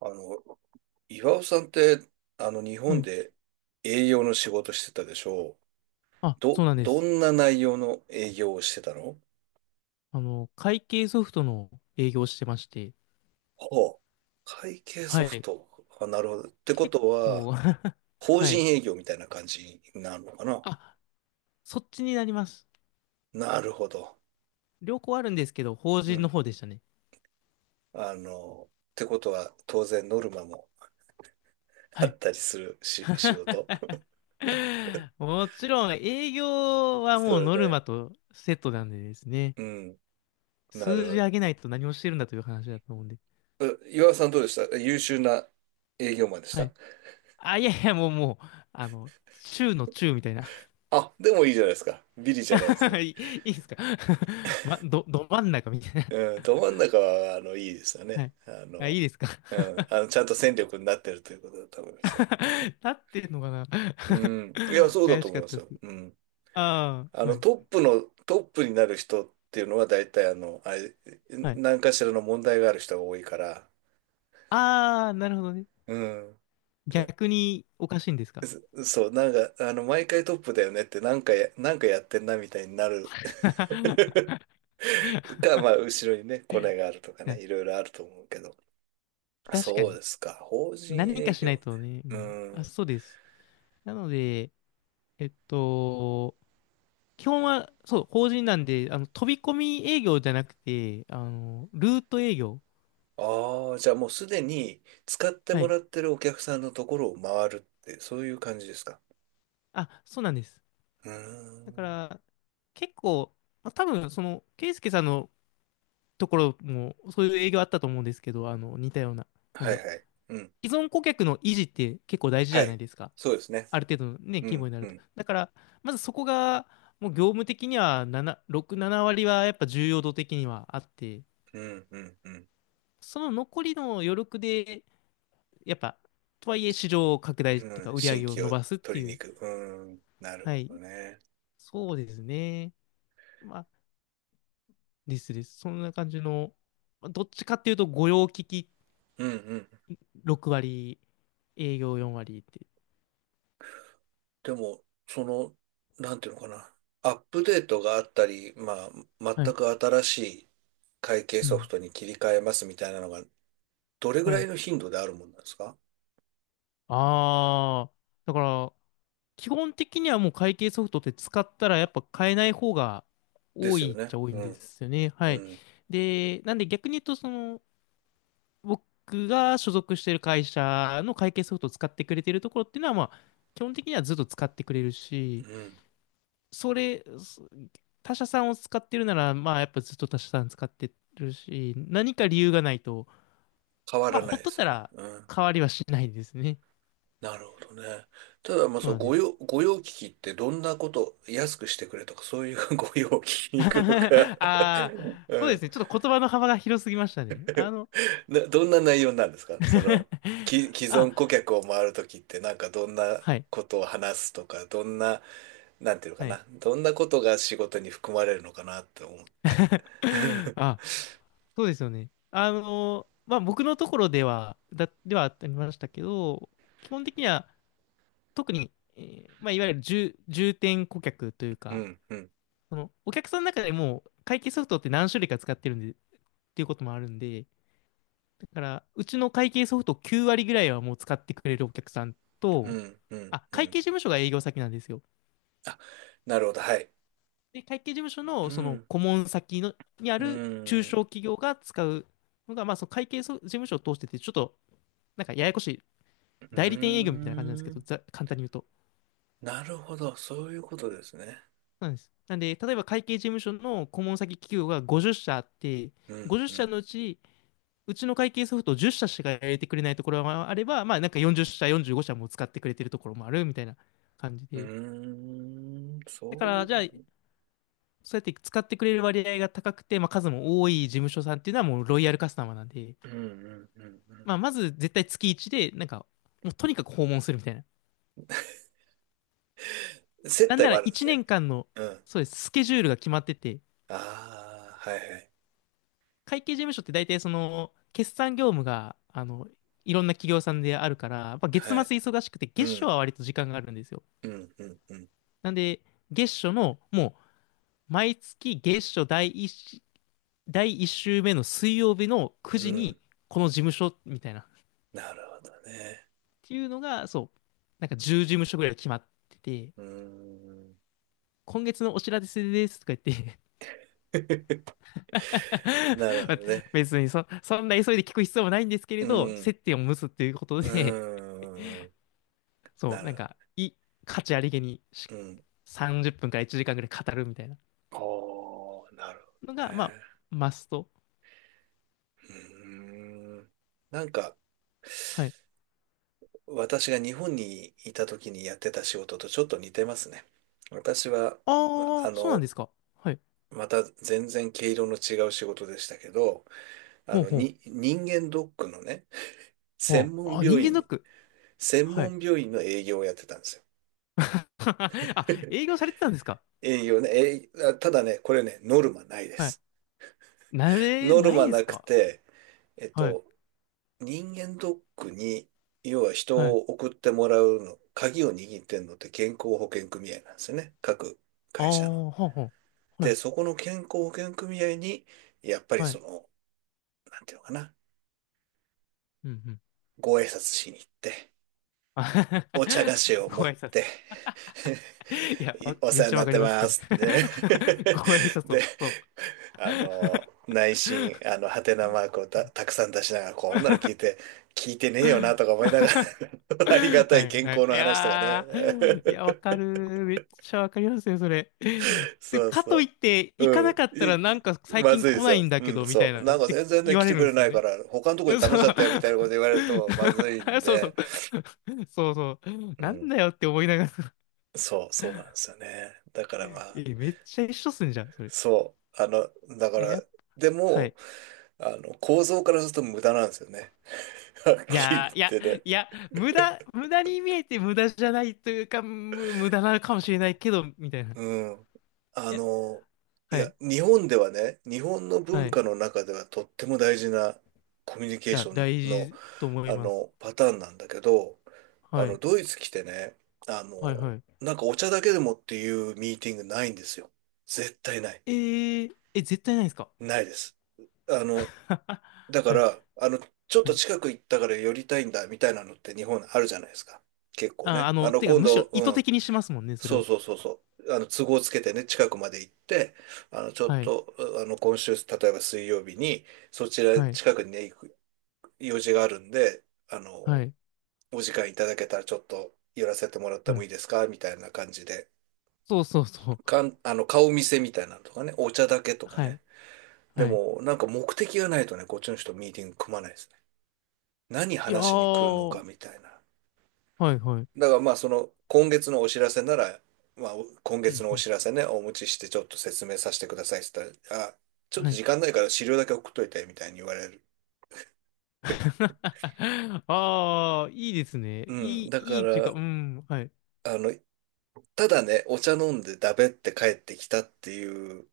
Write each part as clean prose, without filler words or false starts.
あの、岩尾さんって、日は本い。で営業の仕事してたでしょう。あ、そど、うなんでどす。んな内容の営業をしてたの？あの、会計ソフトの営業をしてまして、ほう。会計ソはフい。ト。あ、なるほど。ってこ結とは、構 法はい。人営業みたいな感じになるのかな？あ、そっちになります。なるほど。両方あるんですけど、法う人のん。方でしたね。ってことは、当然ノルマも あはい。ったりするし、仕事。もちろん、営業はそもううノだルね。マとセットなんでですね、うん。な数字る上げないと何をしてるんだという話だと思うんで。ほど。え、岩尾さんどうでした？優秀な営業マンでしはた？い。あ、いやいや、もうもう、あの、中の中みたいな。あ、でもいいじゃないですか。ビリじゃないです ね。いいですか？ ま、ど真ん中みたいうん、ど真ん中は、いいですよな。はね。い。あ、いいですか？ ちゃんと戦力になってるということだと思いますよ。なってるのかな？ うん。いや、そうだ怪とし思いかっまたすでよ。す。うん。ああ、はい。トップになる人っていうのは、大体、あの、あれ、はい。何かしらの問題がある人が多いから、ああ、なるほどね。うん。逆におかしいんですか？ そう、毎回トップだよねって、なんかやってんな、みたいになる は まあ、後ろにね、コネがあるとかい。ね、いろいろあると思うけど。確かそうに。ですか。法人何営かし業ないとね。うね。うん、あ、ん。そうです。なので、えっと、基本は、そう、法人なんで、あの、飛び込み営業じゃなくて、あの、ルート営業。ああ、じゃあもうすでに使ってはもい。らってるお客さんのところを回るって、そういう感じですか。あ、そうなんです。うーだかん。ら、結構、まあ多分、その、ケイスケさんのところも、そういう営業あったと思うんですけど、あの、似たような、なんはだいろはい。うん。う、既存顧客の維持って結構大事じはゃないい。ですか。そうですね。ある程度のね、う規模ん、になうると。ん、だから、まずそこが、もう業務的には7、6、7割はやっぱ重要度的にはあって、うん、うん、うん。その残りの余力で、やっぱ、とはいえ市場を拡大っていううか、ん、売り上新げを規伸をばすって取りにいう、行く。うん。なるはほい、どね。そうですね。まあ、ですです。そんな感じの、まあどっちかっていうと、御用聞きうん、うん。6割、営業4割って。でも、その、なんていうのかな。アップデートがあったり、まあ、は全い。く新しい会計うソフん。トに切り替えますみたいなのがどれぐはらいい。の頻度であるもんなんですか？ああ、だから、基本的にはもう会計ソフトって使ったらやっぱ買えない方がで多すよいっね。ちゃ多いんうでん、すよね。はうい。ん、で、なんで逆に言うと、その、僕が所属してる会社の会計ソフトを使ってくれてるところっていうのは、まあ、基本的にはずっと使ってくれるうし、ん。それ、そ他社さんを使ってるなら、まあ、やっぱずっと他社さん使ってるし、何か理由がないと、変わまあ、らなほいっでとっすたよね。らうん。変わりはしないんですね。なるほどね。ただ、まあ、そそうのなんで御す。用、御用聞きってどんなこと、安くしてくれとか、そういう 御用聞きに行くのか？ ああ、そうでうすん。ね。ちょっと言葉の幅が広すぎましたね。あの どんな内容なんですか、そ の、既あ、存顧客を回るときって、なんかどんなはい、ことを話すとか、どんな、なんていうのかはい。な、どんなことが仕事に含まれるのかなって思って。あ、そうですよね。あの、まあ、僕のところでは、ではありましたけど、基本的には、特に、まあ、いわゆる重点顧客といううか、ん、うん、その、お客さんの中でも、会計ソフトって何種類か使ってるんで、っていうこともあるんで、だから、うちの会計ソフト9割ぐらいはもう使ってくれるお客さんうと、ん、うん、あ、う会ん。計事務所が営業先なんですよ。あ、なるほど、はい。で、会計事務所うのそのん、顧問先のにあうる中ん、小企業が使うのが、まあ、その会計事務所を通してて、ちょっとなんかややこしいう代理店営業みたいな感じなんですーけど、ん。簡単に言うと。なるほど、そういうことですね。なんです。なんで、例えば会計事務所の顧問先企業が50社あって、うん、う50社ん、のうちうちの会計ソフト10社しか入れてくれないところもあれば、まあなんか40社、45社も使ってくれてるところもあるみたいな感じうで。ーん、だかそういうらこじゃあ、そうやって使ってくれる割合が高くて、まあ数も多い事務所さんっていうのはもうロイヤルカスタマーなんで、と。うん、うん、うん、うまあまず絶対月1で、なんかもうとにかく訪問するみたいな。ん。接なん待なもらあるんで1す年ね。間の、うん。そうです、スケジュールが決まってて、ああ、はい、会計事務所って大体その、決算業務が、あの、いろんな企業さんであるから、やっぱ月は末い、はい。忙しくて、う月初ん、は割と時間があるんですよ。うん、うん、うん、なんで、月初の、もう、毎月月初第一し、第一週目の水曜日の9う時に、ん。この事務所、みたいな。っなるほどね。ていうのが、そう、なんか10事務所ぐらい決まってて、うーん、今月のお知らせですとか言って なるほまあどね。別にそんな急いで聞く必要もないんですけれうど、ん、接点を結ぶっていうことうで、ーん、そう、なるほ価値ありげにしど。うん。30分から1時間ぐらい語るみたいなおー、なるほのどが、まあ、ね。マスト。うーん。なんか、はい。私が日本にいた時にやってた仕事とちょっと似てますね。私は、ま、あああ、そうなんの、ですか。はい。また全然毛色の違う仕事でしたけど、ほうほう。人間ドックのね、専ほう。門あ、人病間ドッ院、ク。専はい。門病院の営業をやってたんですよ。あ、営業されてたんですか？営業ね、ただね、これね、ノルマないではい。す。なれノルないんマでなすくか？て、えっはい。と、人間ドックに、要は人はをい。送ってもらうの、鍵を握ってんのって健康保険組合なんですよね。各ああ、会社の。ほうほう。はで、い。そこの健康保険組合に、やっぱりはそい。の、なんていうのかな、うんうん。ご挨拶しに行って、あ お茶菓子を持ごっ挨拶。て、い や、いおめ世っ話にちゃなわっかてります、そまれ。すってね。ご挨 拶を、で、そう。内心、ハテナマークをたく さん出しながら、こんなの聞いて、聞いてねえよなとか思いながら ありがたはいい健は康い。のい話とかね。やー、いや、わかる。めっちゃわかりますよ、それ。で、そうかそといって、う。行かなうかっん。たい、らいなんか最ま近ずいで来すないよ。んだうけん、ど、みたいそな、う。っなんかて全然ね、言わ来れてるんくでれすなよいかね。ら、他のとこに頼んそう じゃったよみたいなこと言われるとまずいん そうそう。で、そうそう。うなんん。だよって思いながら、そう、そうなんですよね。だからまあ、え、めっちゃ一緒っすんじゃん、それ。いそう。あの、だかや、やっら、ぱではも、い。あの、構造からすると無駄なんですよね。はっいきりや言っー、いや、てね。いや、無駄に見えて無駄じゃないというか、無駄なのかもしれないけど、みたいな。いうん。あや、の、いはや、い、日本ではね、日本のは文い。化の中ではとっても大事なコミュニケーや、ション大の事と思います。パターンなんだけど、はい。ドイツ来てね、あの、はいはい。なんかお茶だけでもっていうミーティングないんですよ。絶対ない。えー、え、絶対ないですか？ ないです。あの、だかはい。ら、あの、ちょっはとい。近く行ったから寄りたいんだみたいなのって日本あるじゃないですか。結構あ、あね。の、てか、今むし度、ろ意う図ん。的にしますもんね、それそうを。そうそうそう。都合つけてね、近くまで行って、あの、ちょっはい。と、あの、今週、例えば水曜日に、そちらはい。近くにね、行く用事があるんで、あはの、い。お時間いただけたらちょっと寄らせてもらってうもいん。いですかみたいな感じで。そうそうそう。かん、あの、顔見せみたいなのとかね、お茶だけとかはね。い。ではい。も、なんか目的がないとね、こっちの人ミーティング組まないですね。何いや話しに来るのかー。みたいな。はいはい。だからまあ、その、今月のお知らせなら、まあ、今う月んのおうん。知らせね、お持ちしてちょっと説明させてくださいって言ったら、あ、ちょっはとい。時間ないから資料だけ送っといて、みたいに言われる。ああ、いいですね。ういん。い、だかいいっていうか、ら、うん、はい、あの、ただね、お茶飲んでだべって帰ってきたっていう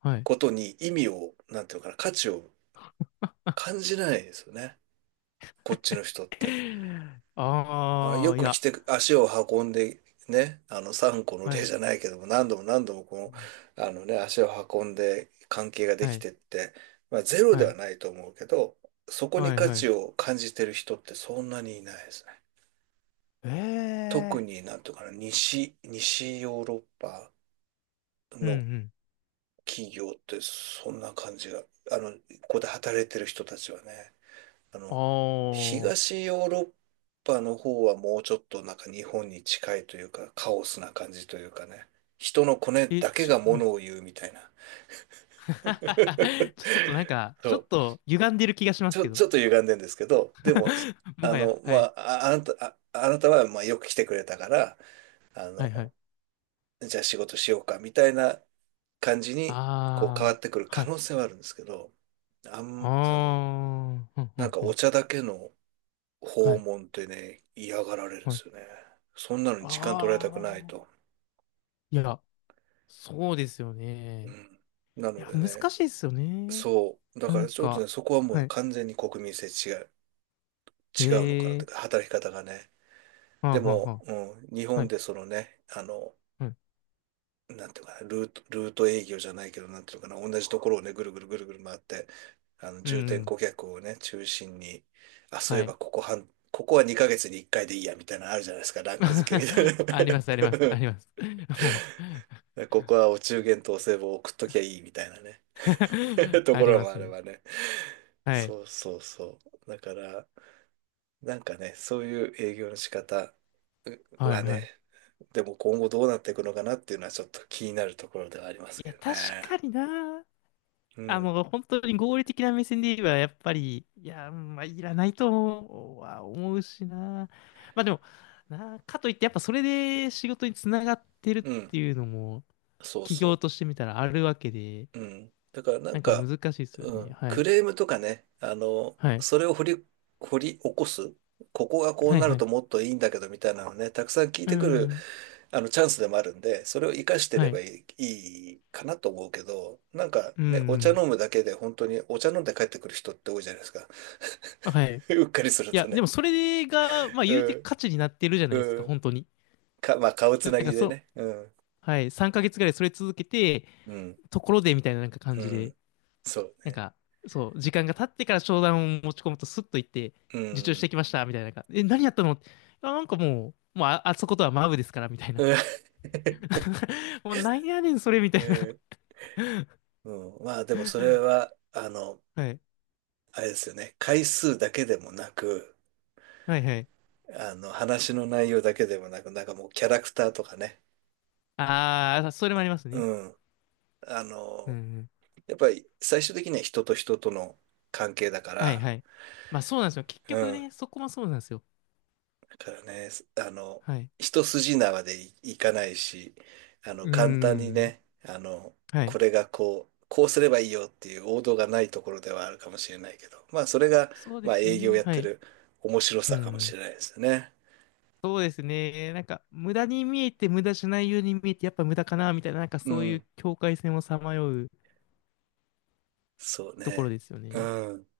はい。ことに意味を、なんていうのかな、価値を感じないですよね。こっちの人って。あ、あよあ、いく来や、て、足を運んで、ね、3個のは例じい、ゃないけども、何度も何度もこうの、んあのね、足を運んで関係がではきい、てって、まあ、ゼロはではい、ないと思うけど、そこにはい、価は値い。を感じてる人ってそんなにいないですね。え特え、になんていうかな、西ヨーロッパうん、うのん、企業ってそんな感じが、ここで働いてる人たちはね。ああの、あ。東ヨーロッパの方はもうちょっとなんか日本に近いというか、カオスな感じというかね、人のコネだけがもはい。 のを言うみたいな。ちょっとなんか、そちょっう。と歪んでる気がしますけど。ちょっと歪んでんですけど、でも、もあはや、の、まはい。あ、あ、あなた、あ、あなたはまあよく来てくれたから、あはいはの、い。じゃあ仕事しようかみたいな感じにこう変わあってくるあ。は可い。能性はあるんですけど、あん、あの、ああ。ふんふなんんかふおん。茶だけのは訪い。問ってね、嫌がられるんはでい。すよね。そんなのに時間取られたくなあいと。あ。いや、そうですようね。ん。ないのや、で難ね、しいですよね。そう。だなからんちょっとか、ね、そこはもはうい。完全に国民性違う、違うのかなといえうか、え、働き方がね。はあではあも、はうん、日あ。は本い。でそのね、はい。なんていうのかな、ルート営業じゃないけど、なんていうのかな、同じところをね、ぐるぐるぐるぐる回って、う重点ん。顧客をね、中心に、あ、そういえはい。ばここは2ヶ月に1回でいいや、みたいなのあるじゃないですか、ランク付けみたい あります、あります、あな。り ます。もう ね、ここはお中元とお歳暮を送っときゃいいみたいなね。 とあこりろまもあすれね。ばね。はい。そうそうそう。だから、なんかね、そういう営業の仕方ははいはね、い。でも今後どうなっていくのかなっていうのはちょっと気になるところではありまいすけや、ど確ね。かにな。うあん。の、本当に合理的な目線で言えば、やっぱり、いや、まあ、いらないと思うは思うしな。まあでも、な、かといって、やっぱそれで仕事につながってるっうん。ていうのも、そう企業そとしてみたらあるわけで、う。うん。だからなんなんか難か、しいですようね。ん。はクい。レームとかね、はい。それを掘り起こす。ここがこうはいなるはい。ともっといいんだけどみたいなのね、たくさん聞いうてくるん。チャンスでもあるんで、それを活かしてはればい。いいかなと思うけど、なんかうん、うね、お茶ん。飲むだけで本当にお茶飲んで帰ってくる人って多いじゃないですか。はいうんはいうんはい。 うっかりするいとや、でね。もそれが、まあ言うてうん、価値になってるじゃないですうか、ん。本当に。まあ、顔つなんなぎかでそう、ね。うん、はい。3ヶ月ぐらいそれ続けて、うん、ところでみたいななんか感うじで、ん。そうなんね。か、そう、時間が経ってから商談を持ち込むとスッと行って、う受注してん、きました、みたいななんか。え、何やったの？あ、なんかもう、もうあ、あそことはマブですから、みたいな。うん もうなんやねん、それ、みえたいな。ーうん、まあ、でもそれは、はい。あれですよね。回数だけでもなく、はいはい。話の内容だけでもなく、なんかもうキャラクターとかね。ああ、それもありますね。うん。あうんうの、ん。やっぱり最終的には人と人との関係だかはいら、はい。まあそうなんですよ。結う局ん。ね、そこもそうなんですよ。だからね、あの、はい。一筋縄でいかないし、うー簡単にん。ね、はい。これがこう、こうすればいいよっていう王道がないところではあるかもしれないけど、まあ、それが、そうでまあ、すよ営業ね。やっはてい。る面白うさかもしん。れないですよね。そうですね。なんか、無駄に見えて、無駄じゃないように見えて、やっぱ無駄かな、みたいな、なんかうそういうん。境界線をさまようそうところね。ですようね。ん。